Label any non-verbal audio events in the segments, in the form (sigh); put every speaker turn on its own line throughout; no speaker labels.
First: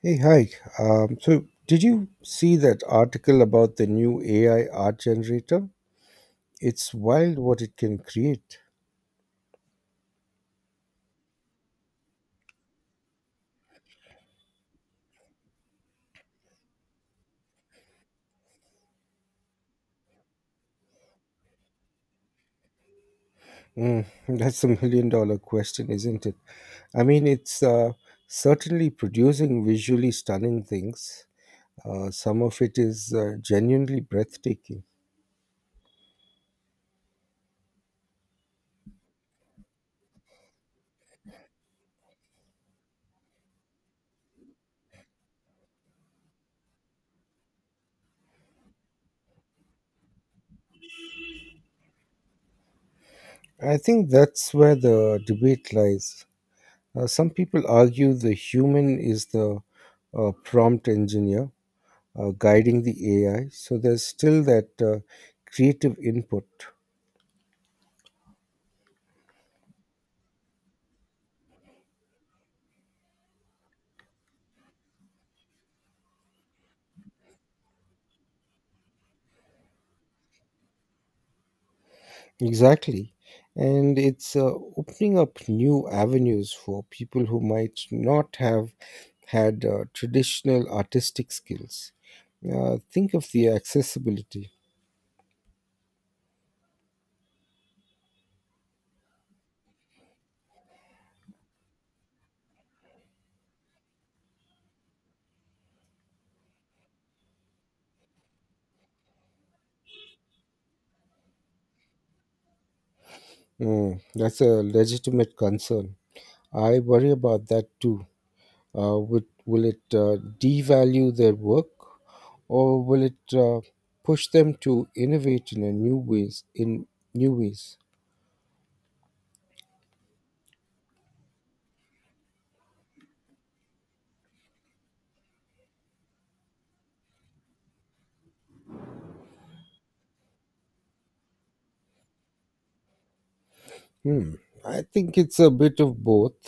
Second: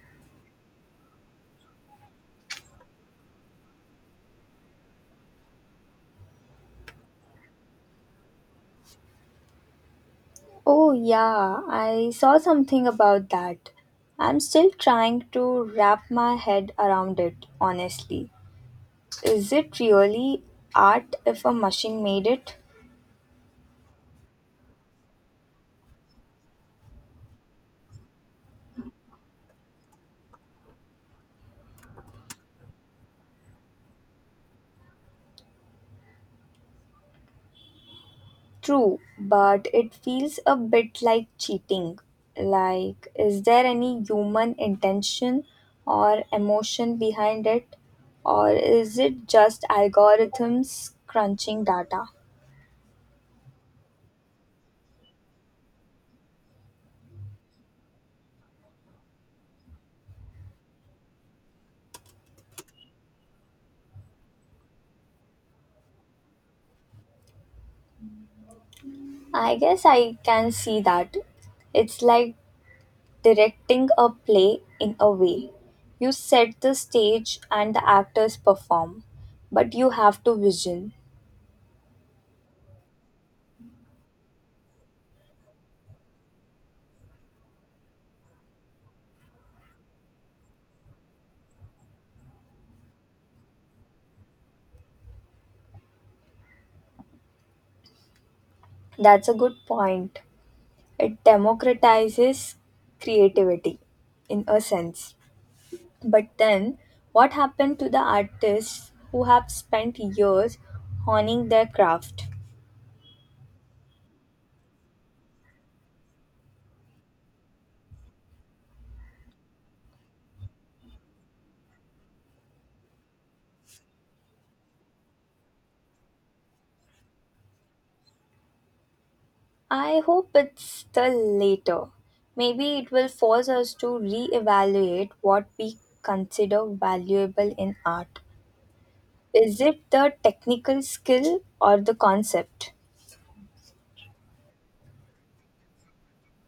Hey, hi. Did you see that article about the new AI art generator? It's wild what it can create.
Oh, yeah, I saw something about that. I'm still trying to wrap my head around it, honestly. Is it really art if a machine made it?
Mm, (laughs) that's a $1 million question, isn't it? I mean, it's certainly producing visually stunning things. Some of it is genuinely breathtaking.
True, but it feels a bit like cheating. Like, is there any human intention or emotion behind it? Or is it just algorithms crunching data?
I think that's where the debate lies. Some people argue the human is the prompt engineer, guiding the AI. So there's still that creative input.
I guess I can see that. It's like directing a play in a way. You set the stage and the actors perform, but you have to vision.
Exactly. And it's opening up new avenues for people who might not have had traditional artistic skills. Think of the accessibility.
That's a good point. It democratizes creativity in a sense. But then, what happened to the artists who have spent years honing their craft?
Mm, that's a legitimate concern. I worry about that too. Will it devalue their work? Or will it push them to innovate in a new ways in new ways.
I hope it's the later. Maybe it will force us to reevaluate what we consider valuable in art. Is it the technical skill or the concept?
Hmm. I think it's a bit of both.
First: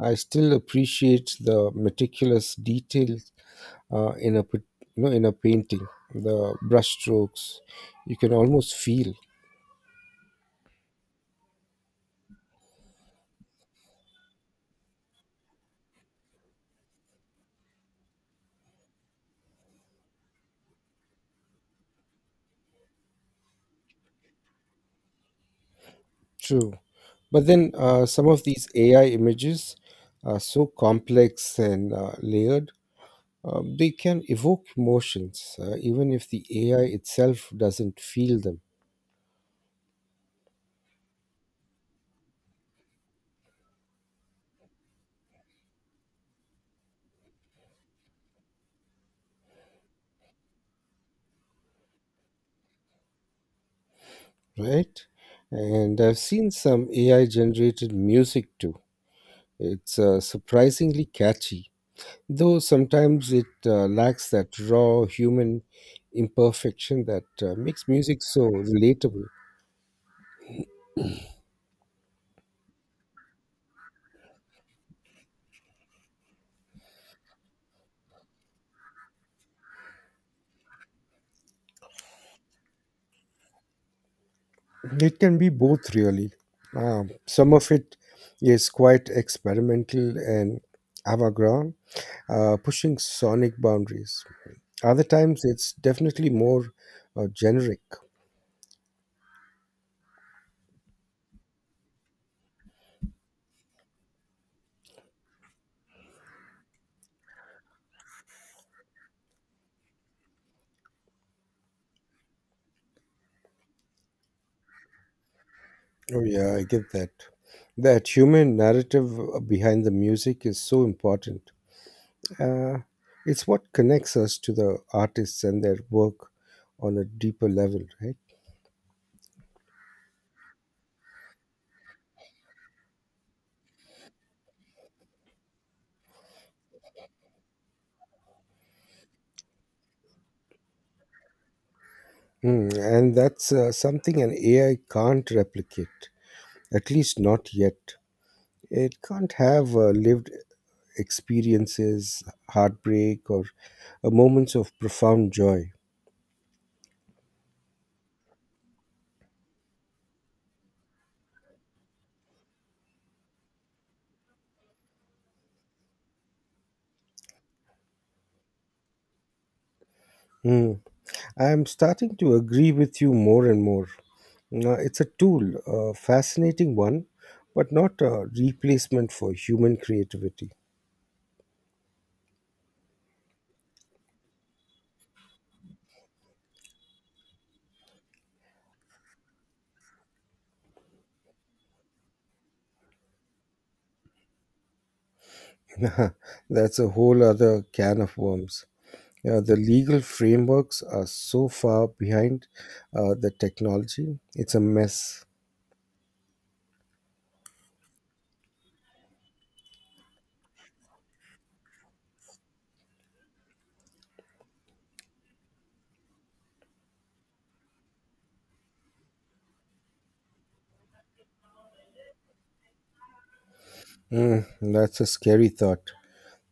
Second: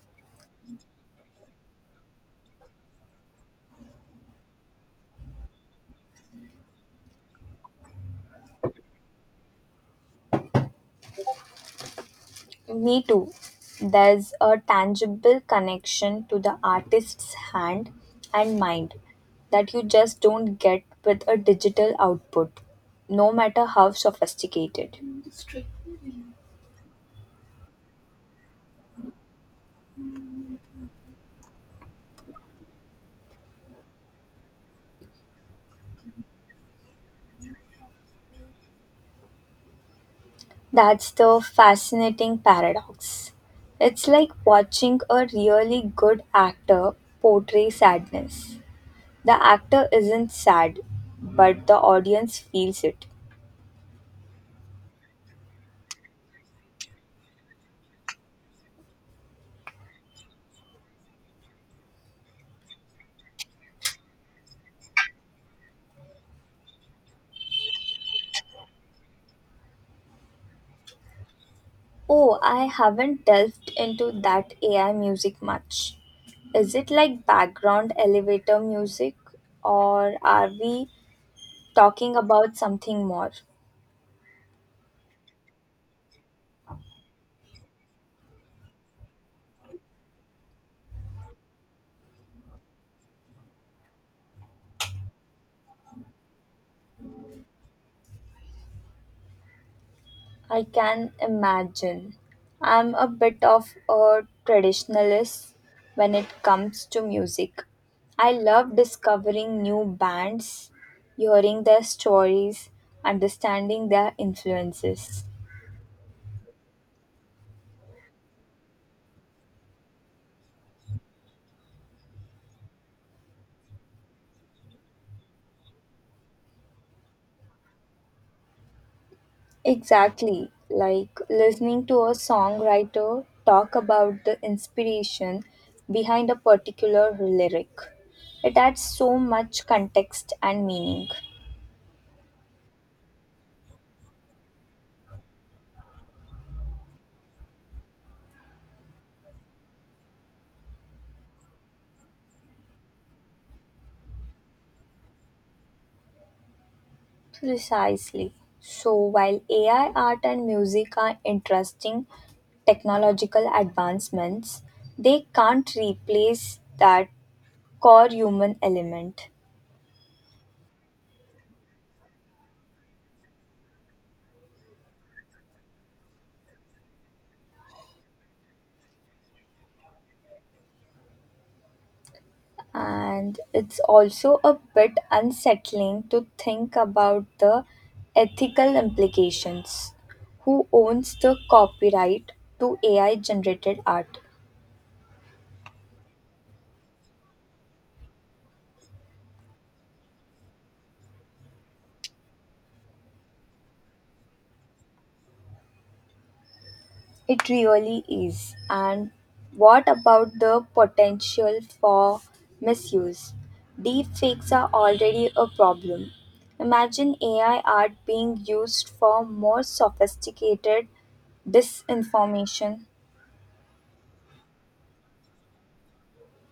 I still appreciate the meticulous details uh, in a pat- in a painting, the brush strokes you can almost feel.
Me too. There's a tangible connection to the artist's hand and mind that you just don't get with a digital output, no matter how sophisticated.
True, but then some of these AI images are so complex and layered, they can evoke emotions even if the AI itself doesn't feel them,
That's the fascinating paradox. It's like watching a really good actor portray sadness. The actor isn't sad, but the audience feels it.
right? And I've seen some AI generated music too. It's surprisingly catchy, though sometimes it lacks that raw human imperfection that makes music so relatable.
Oh, I haven't delved into that AI music much. Is it like background elevator music, or are we talking about something more?
It can be both, really. Some of it is quite experimental and avant-garde, pushing sonic boundaries. Other times, it's definitely more generic.
I can imagine. I'm a bit of a traditionalist when it comes to music. I love discovering new bands, hearing their stories, understanding their influences.
Oh, yeah, I get that. That human narrative behind the music is so important. Uh, it's what connects us to the artists and their work on a deeper level, right?
Exactly, like listening to a songwriter talk about the inspiration behind a particular lyric. It adds so much context and meaning.
Mm, and that's something an AI can't replicate, at least not yet. It can't have lived experiences, heartbreak, or moments of profound joy.
Precisely. So, while AI art and music are interesting technological advancements, they can't replace that core human element.
Mm. I'm starting to agree with you more and more. It's a tool, a fascinating one, but not a replacement for human creativity.
And it's also a bit unsettling to think about the ethical implications. Who owns the copyright to AI generated art?
(laughs) That's a whole other can of worms. Yeah, the legal frameworks are so far behind the technology, it's a mess.
It really is. And what about the potential for misuse? Deepfakes are already a problem. Imagine AI art being used for more sophisticated disinformation.
Mm, that's a scary thought.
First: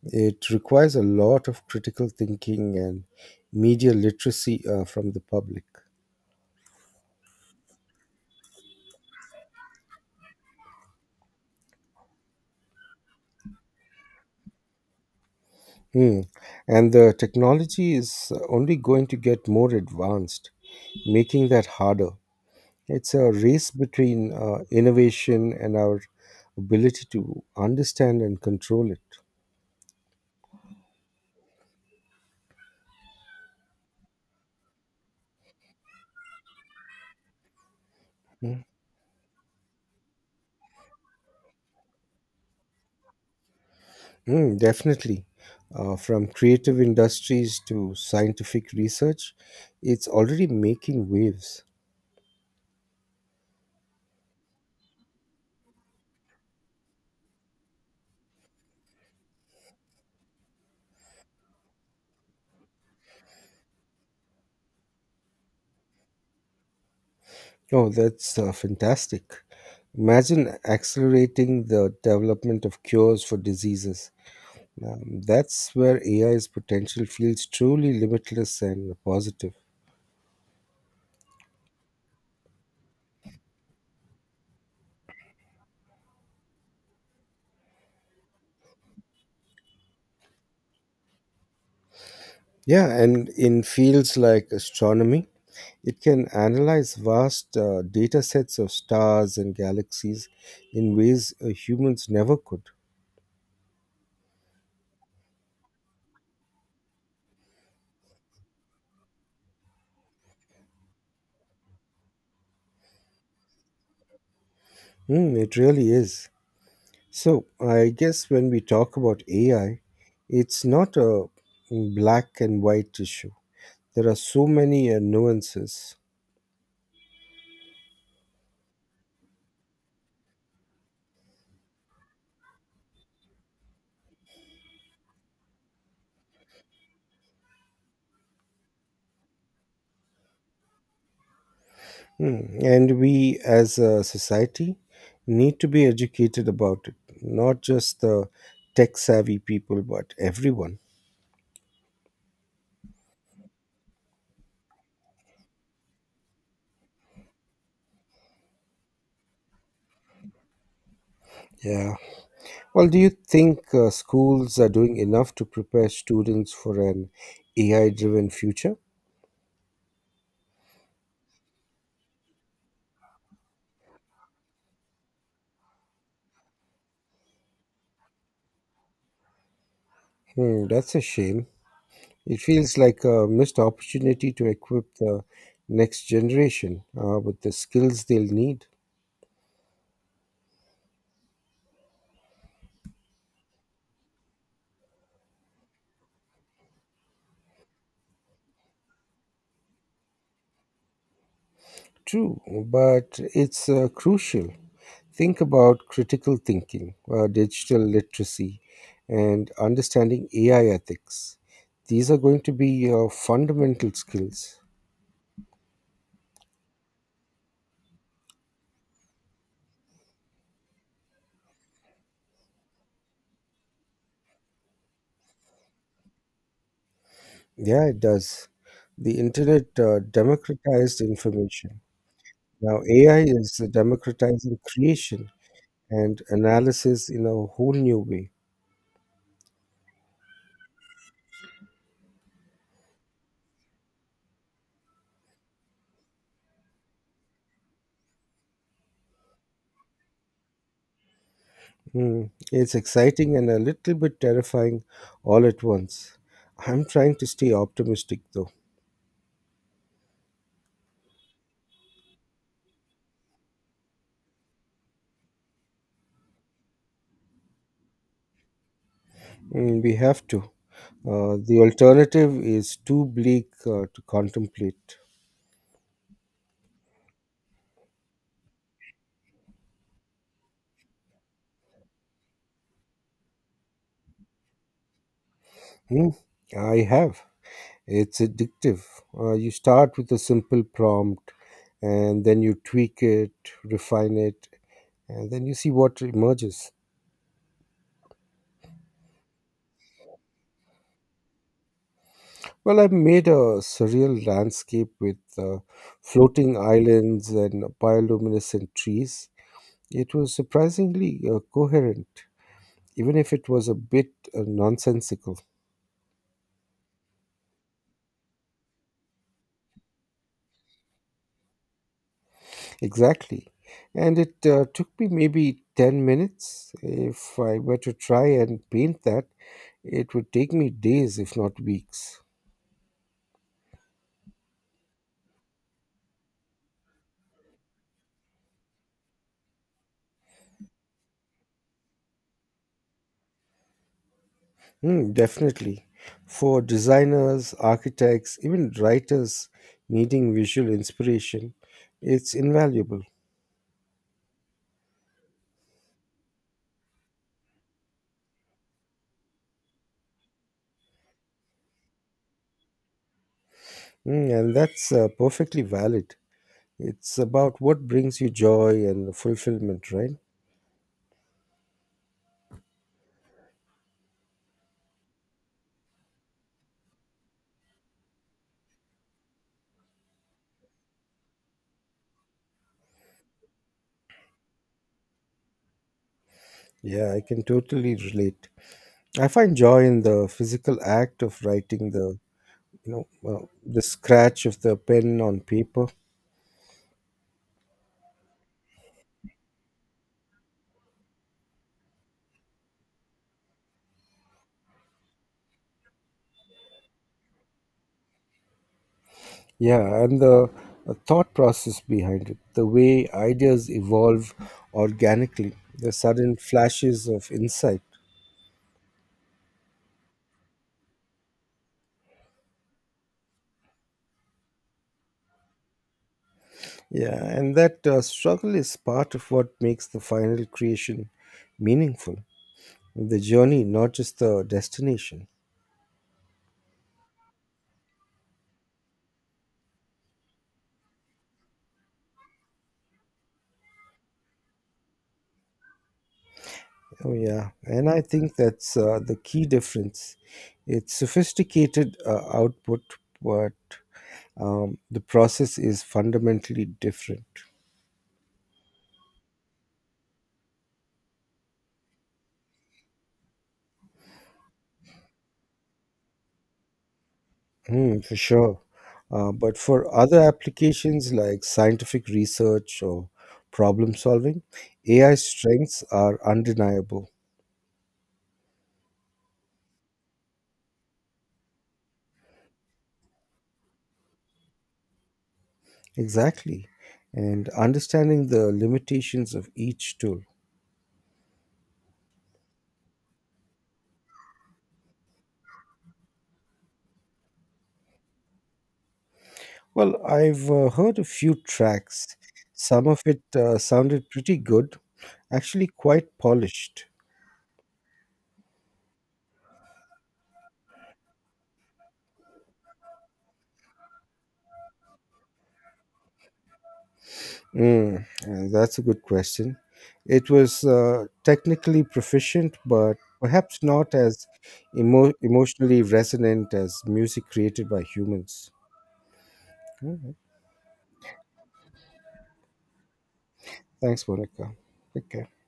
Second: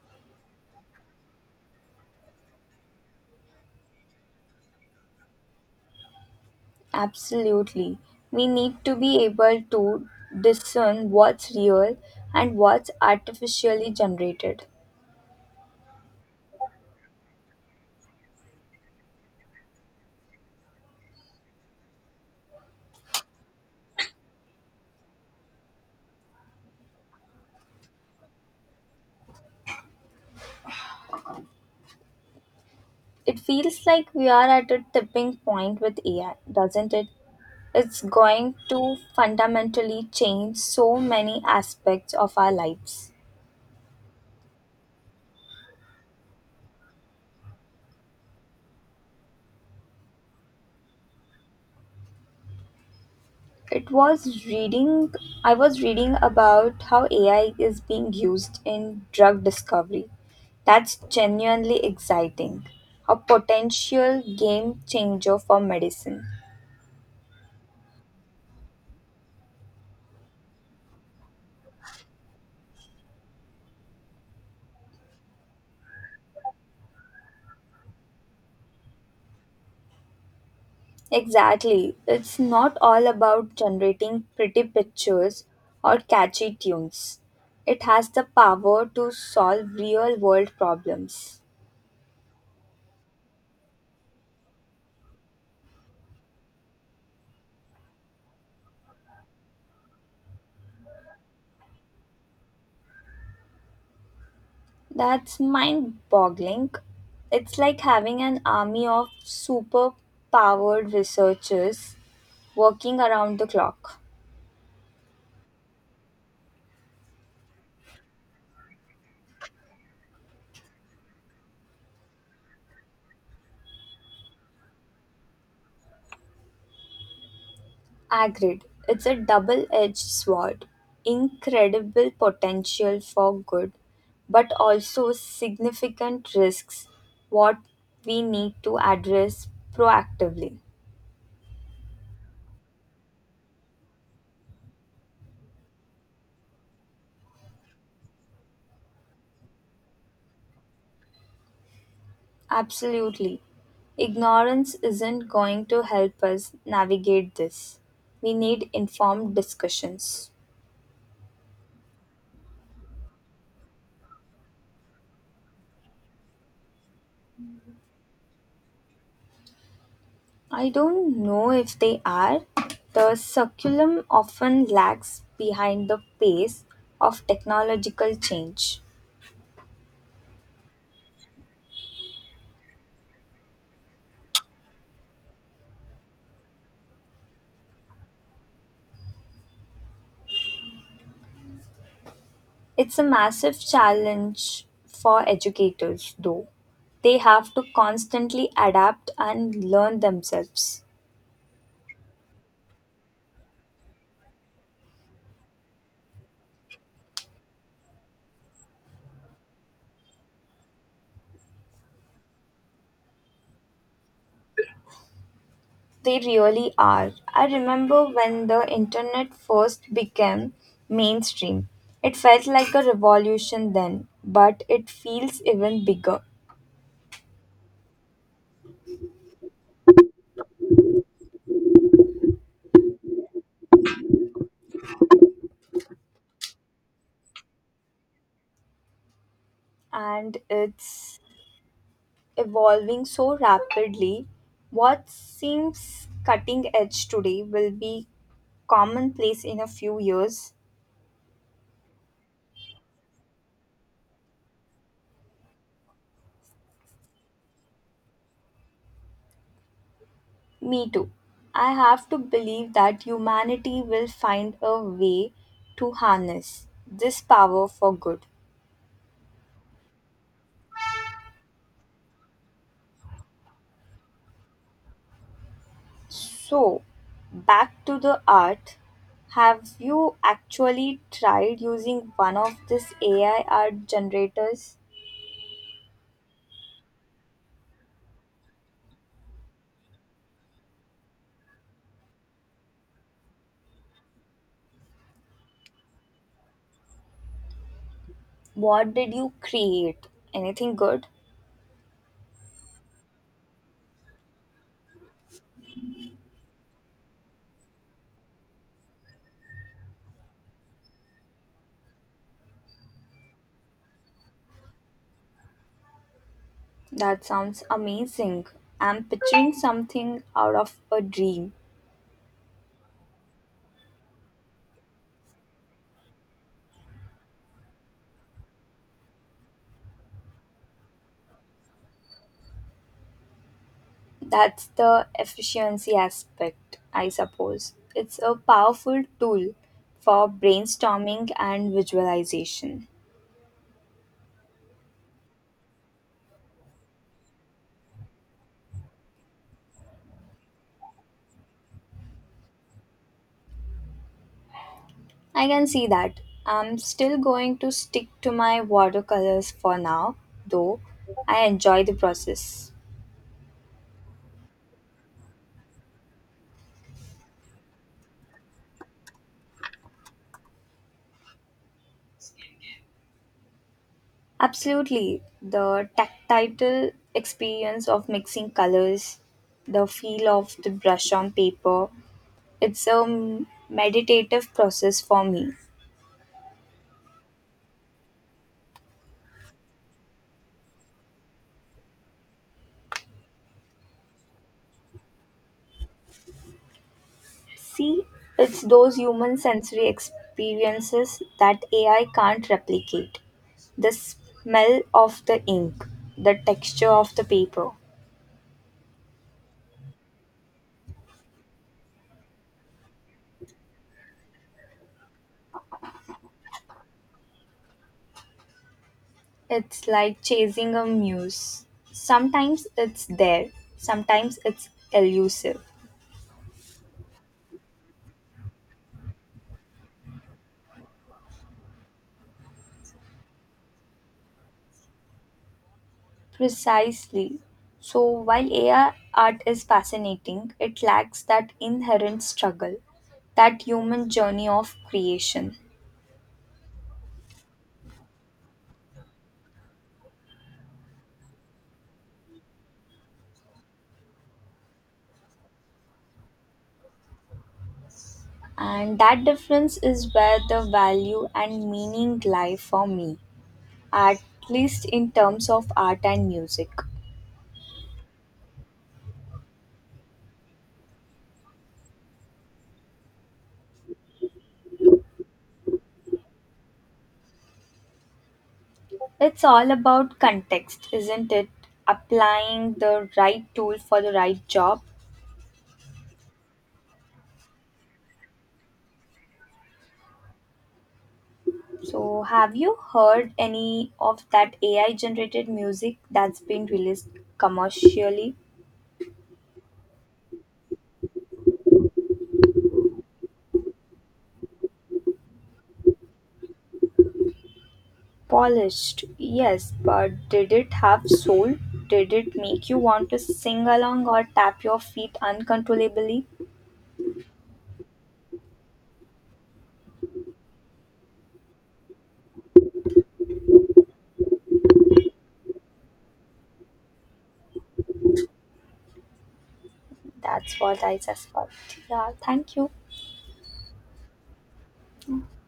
It requires a lot of critical thinking and media literacy from the public.
Absolutely. We need to be able to discern what's real and what's artificially generated.
Hmm. And the technology is only going to get more advanced, making that harder. It's a race between innovation and our ability to understand and control it.
It feels like we are at a tipping point with AI, doesn't it? It's going
Mm,
to fundamentally change so many aspects of our lives.
Definitely. From creative industries to scientific research, it's already making waves.
It was reading, I was reading about how AI is being used in drug discovery. That's genuinely exciting. A potential game changer for medicine.
Oh, that's fantastic. Imagine accelerating the development of cures for diseases. That's where AI's potential feels truly limitless and positive.
Exactly. It's not all about generating pretty pictures or catchy tunes. It has the power to solve real world problems.
Yeah, and in fields like astronomy, it can analyze vast data sets of stars and galaxies in ways humans never could.
That's mind boggling. It's like having an army of super powered researchers working around the clock.
Hmm, it really is. So, I guess when we talk about AI, it's not a black and white issue. There are so many nuances.
Agreed. It's a double edged sword. Incredible potential for good, but also significant risks, what we need to address proactively.
Mm, and we as a society need to be educated about it, not just the tech savvy people, but everyone.
Absolutely. Ignorance isn't going to help us navigate this. We need informed discussions.
Yeah. Well, do you think schools are doing enough to prepare students for an AI driven future?
I don't know if they are. The succulum often lags behind the pace of technological change.
Hmm, that's a shame. It feels like a missed opportunity to equip the next generation with the skills they'll need.
It's a massive challenge for educators, though. They have to constantly adapt and learn themselves.
True, but it's crucial. Think about critical thinking, digital literacy, and understanding AI ethics. These are going to be your fundamental skills.
They really are. I remember when the internet first became mainstream. It felt like a revolution then, but it feels even bigger.
Yeah, it does. The internet democratized information. Now, AI is democratizing creation and analysis in a whole new way.
And it's evolving so rapidly, what seems cutting edge today will be commonplace in a few years.
Mm, it's exciting and a little bit terrifying all at once. I'm trying to stay optimistic, though.
Me too. I have to believe that humanity will find a way to harness this power for good.
Mm, we have to. The alternative is too bleak to contemplate.
So, back to the art. Have you actually tried using one of this AI art generators?
Hmm, I have. It's addictive. You start with a simple prompt and then you tweak it, refine it, and then you see what emerges.
What did you create? Anything good?
Well, I've made a surreal landscape with floating islands and bioluminescent trees. It was surprisingly coherent, even if it was a bit nonsensical.
That sounds amazing. I'm picturing something out of a dream.
Exactly. And it took me maybe 10 minutes. If I were to try and paint that, it would take me days, if not weeks.
That's the efficiency aspect, I suppose. It's a powerful tool for brainstorming and visualization.
Hmm, definitely. For designers, architects, even writers needing visual inspiration, it's invaluable.
I can see that. I'm still going to stick to my watercolors for now, though I enjoy the process.
Hmm, and that's perfectly valid. It's about what brings you joy and fulfillment, right?
Absolutely, the tactile experience of mixing colors, the feel of the brush on paper, it's a meditative process for me.
Yeah, I can totally relate. I find joy in the physical act of writing, the you know the scratch of the pen on paper.
See, it's those human sensory experiences that AI can't replicate. The smell of the ink, the texture of the paper.
Yeah, and the thought process behind it, the way ideas evolve organically, the sudden flashes of insight.
It's like chasing a muse. Sometimes it's there, sometimes it's elusive.
Yeah, and that struggle is part of what makes the final creation meaningful, the journey, not just the destination.
Precisely. So while AI art is fascinating, it lacks that inherent struggle, that human journey of creation.
Oh yeah, and I think that's the key difference. It's sophisticated output, but the process is fundamentally different.
And that difference is where the value and meaning lie for me, at least in terms of art and music.
Mm, for sure. But for other applications like scientific research or problem solving, AI strengths are undeniable.
It's all about context, isn't it? Applying the right tool for the right job.
Exactly. And understanding the limitations of each tool.
So have you heard any of that AI generated music that's been released commercially?
Well, I've heard a few tracks. Some of it sounded pretty good, actually quite polished.
Polished, yes, but did it have soul? Did it make you want to sing along or tap your feet uncontrollably?
That's a good question. It was technically proficient, but perhaps not as emotionally resonant as music created by humans. All right.
That's what I suspect. Yeah, thank you.
Thanks, Monica. Take care.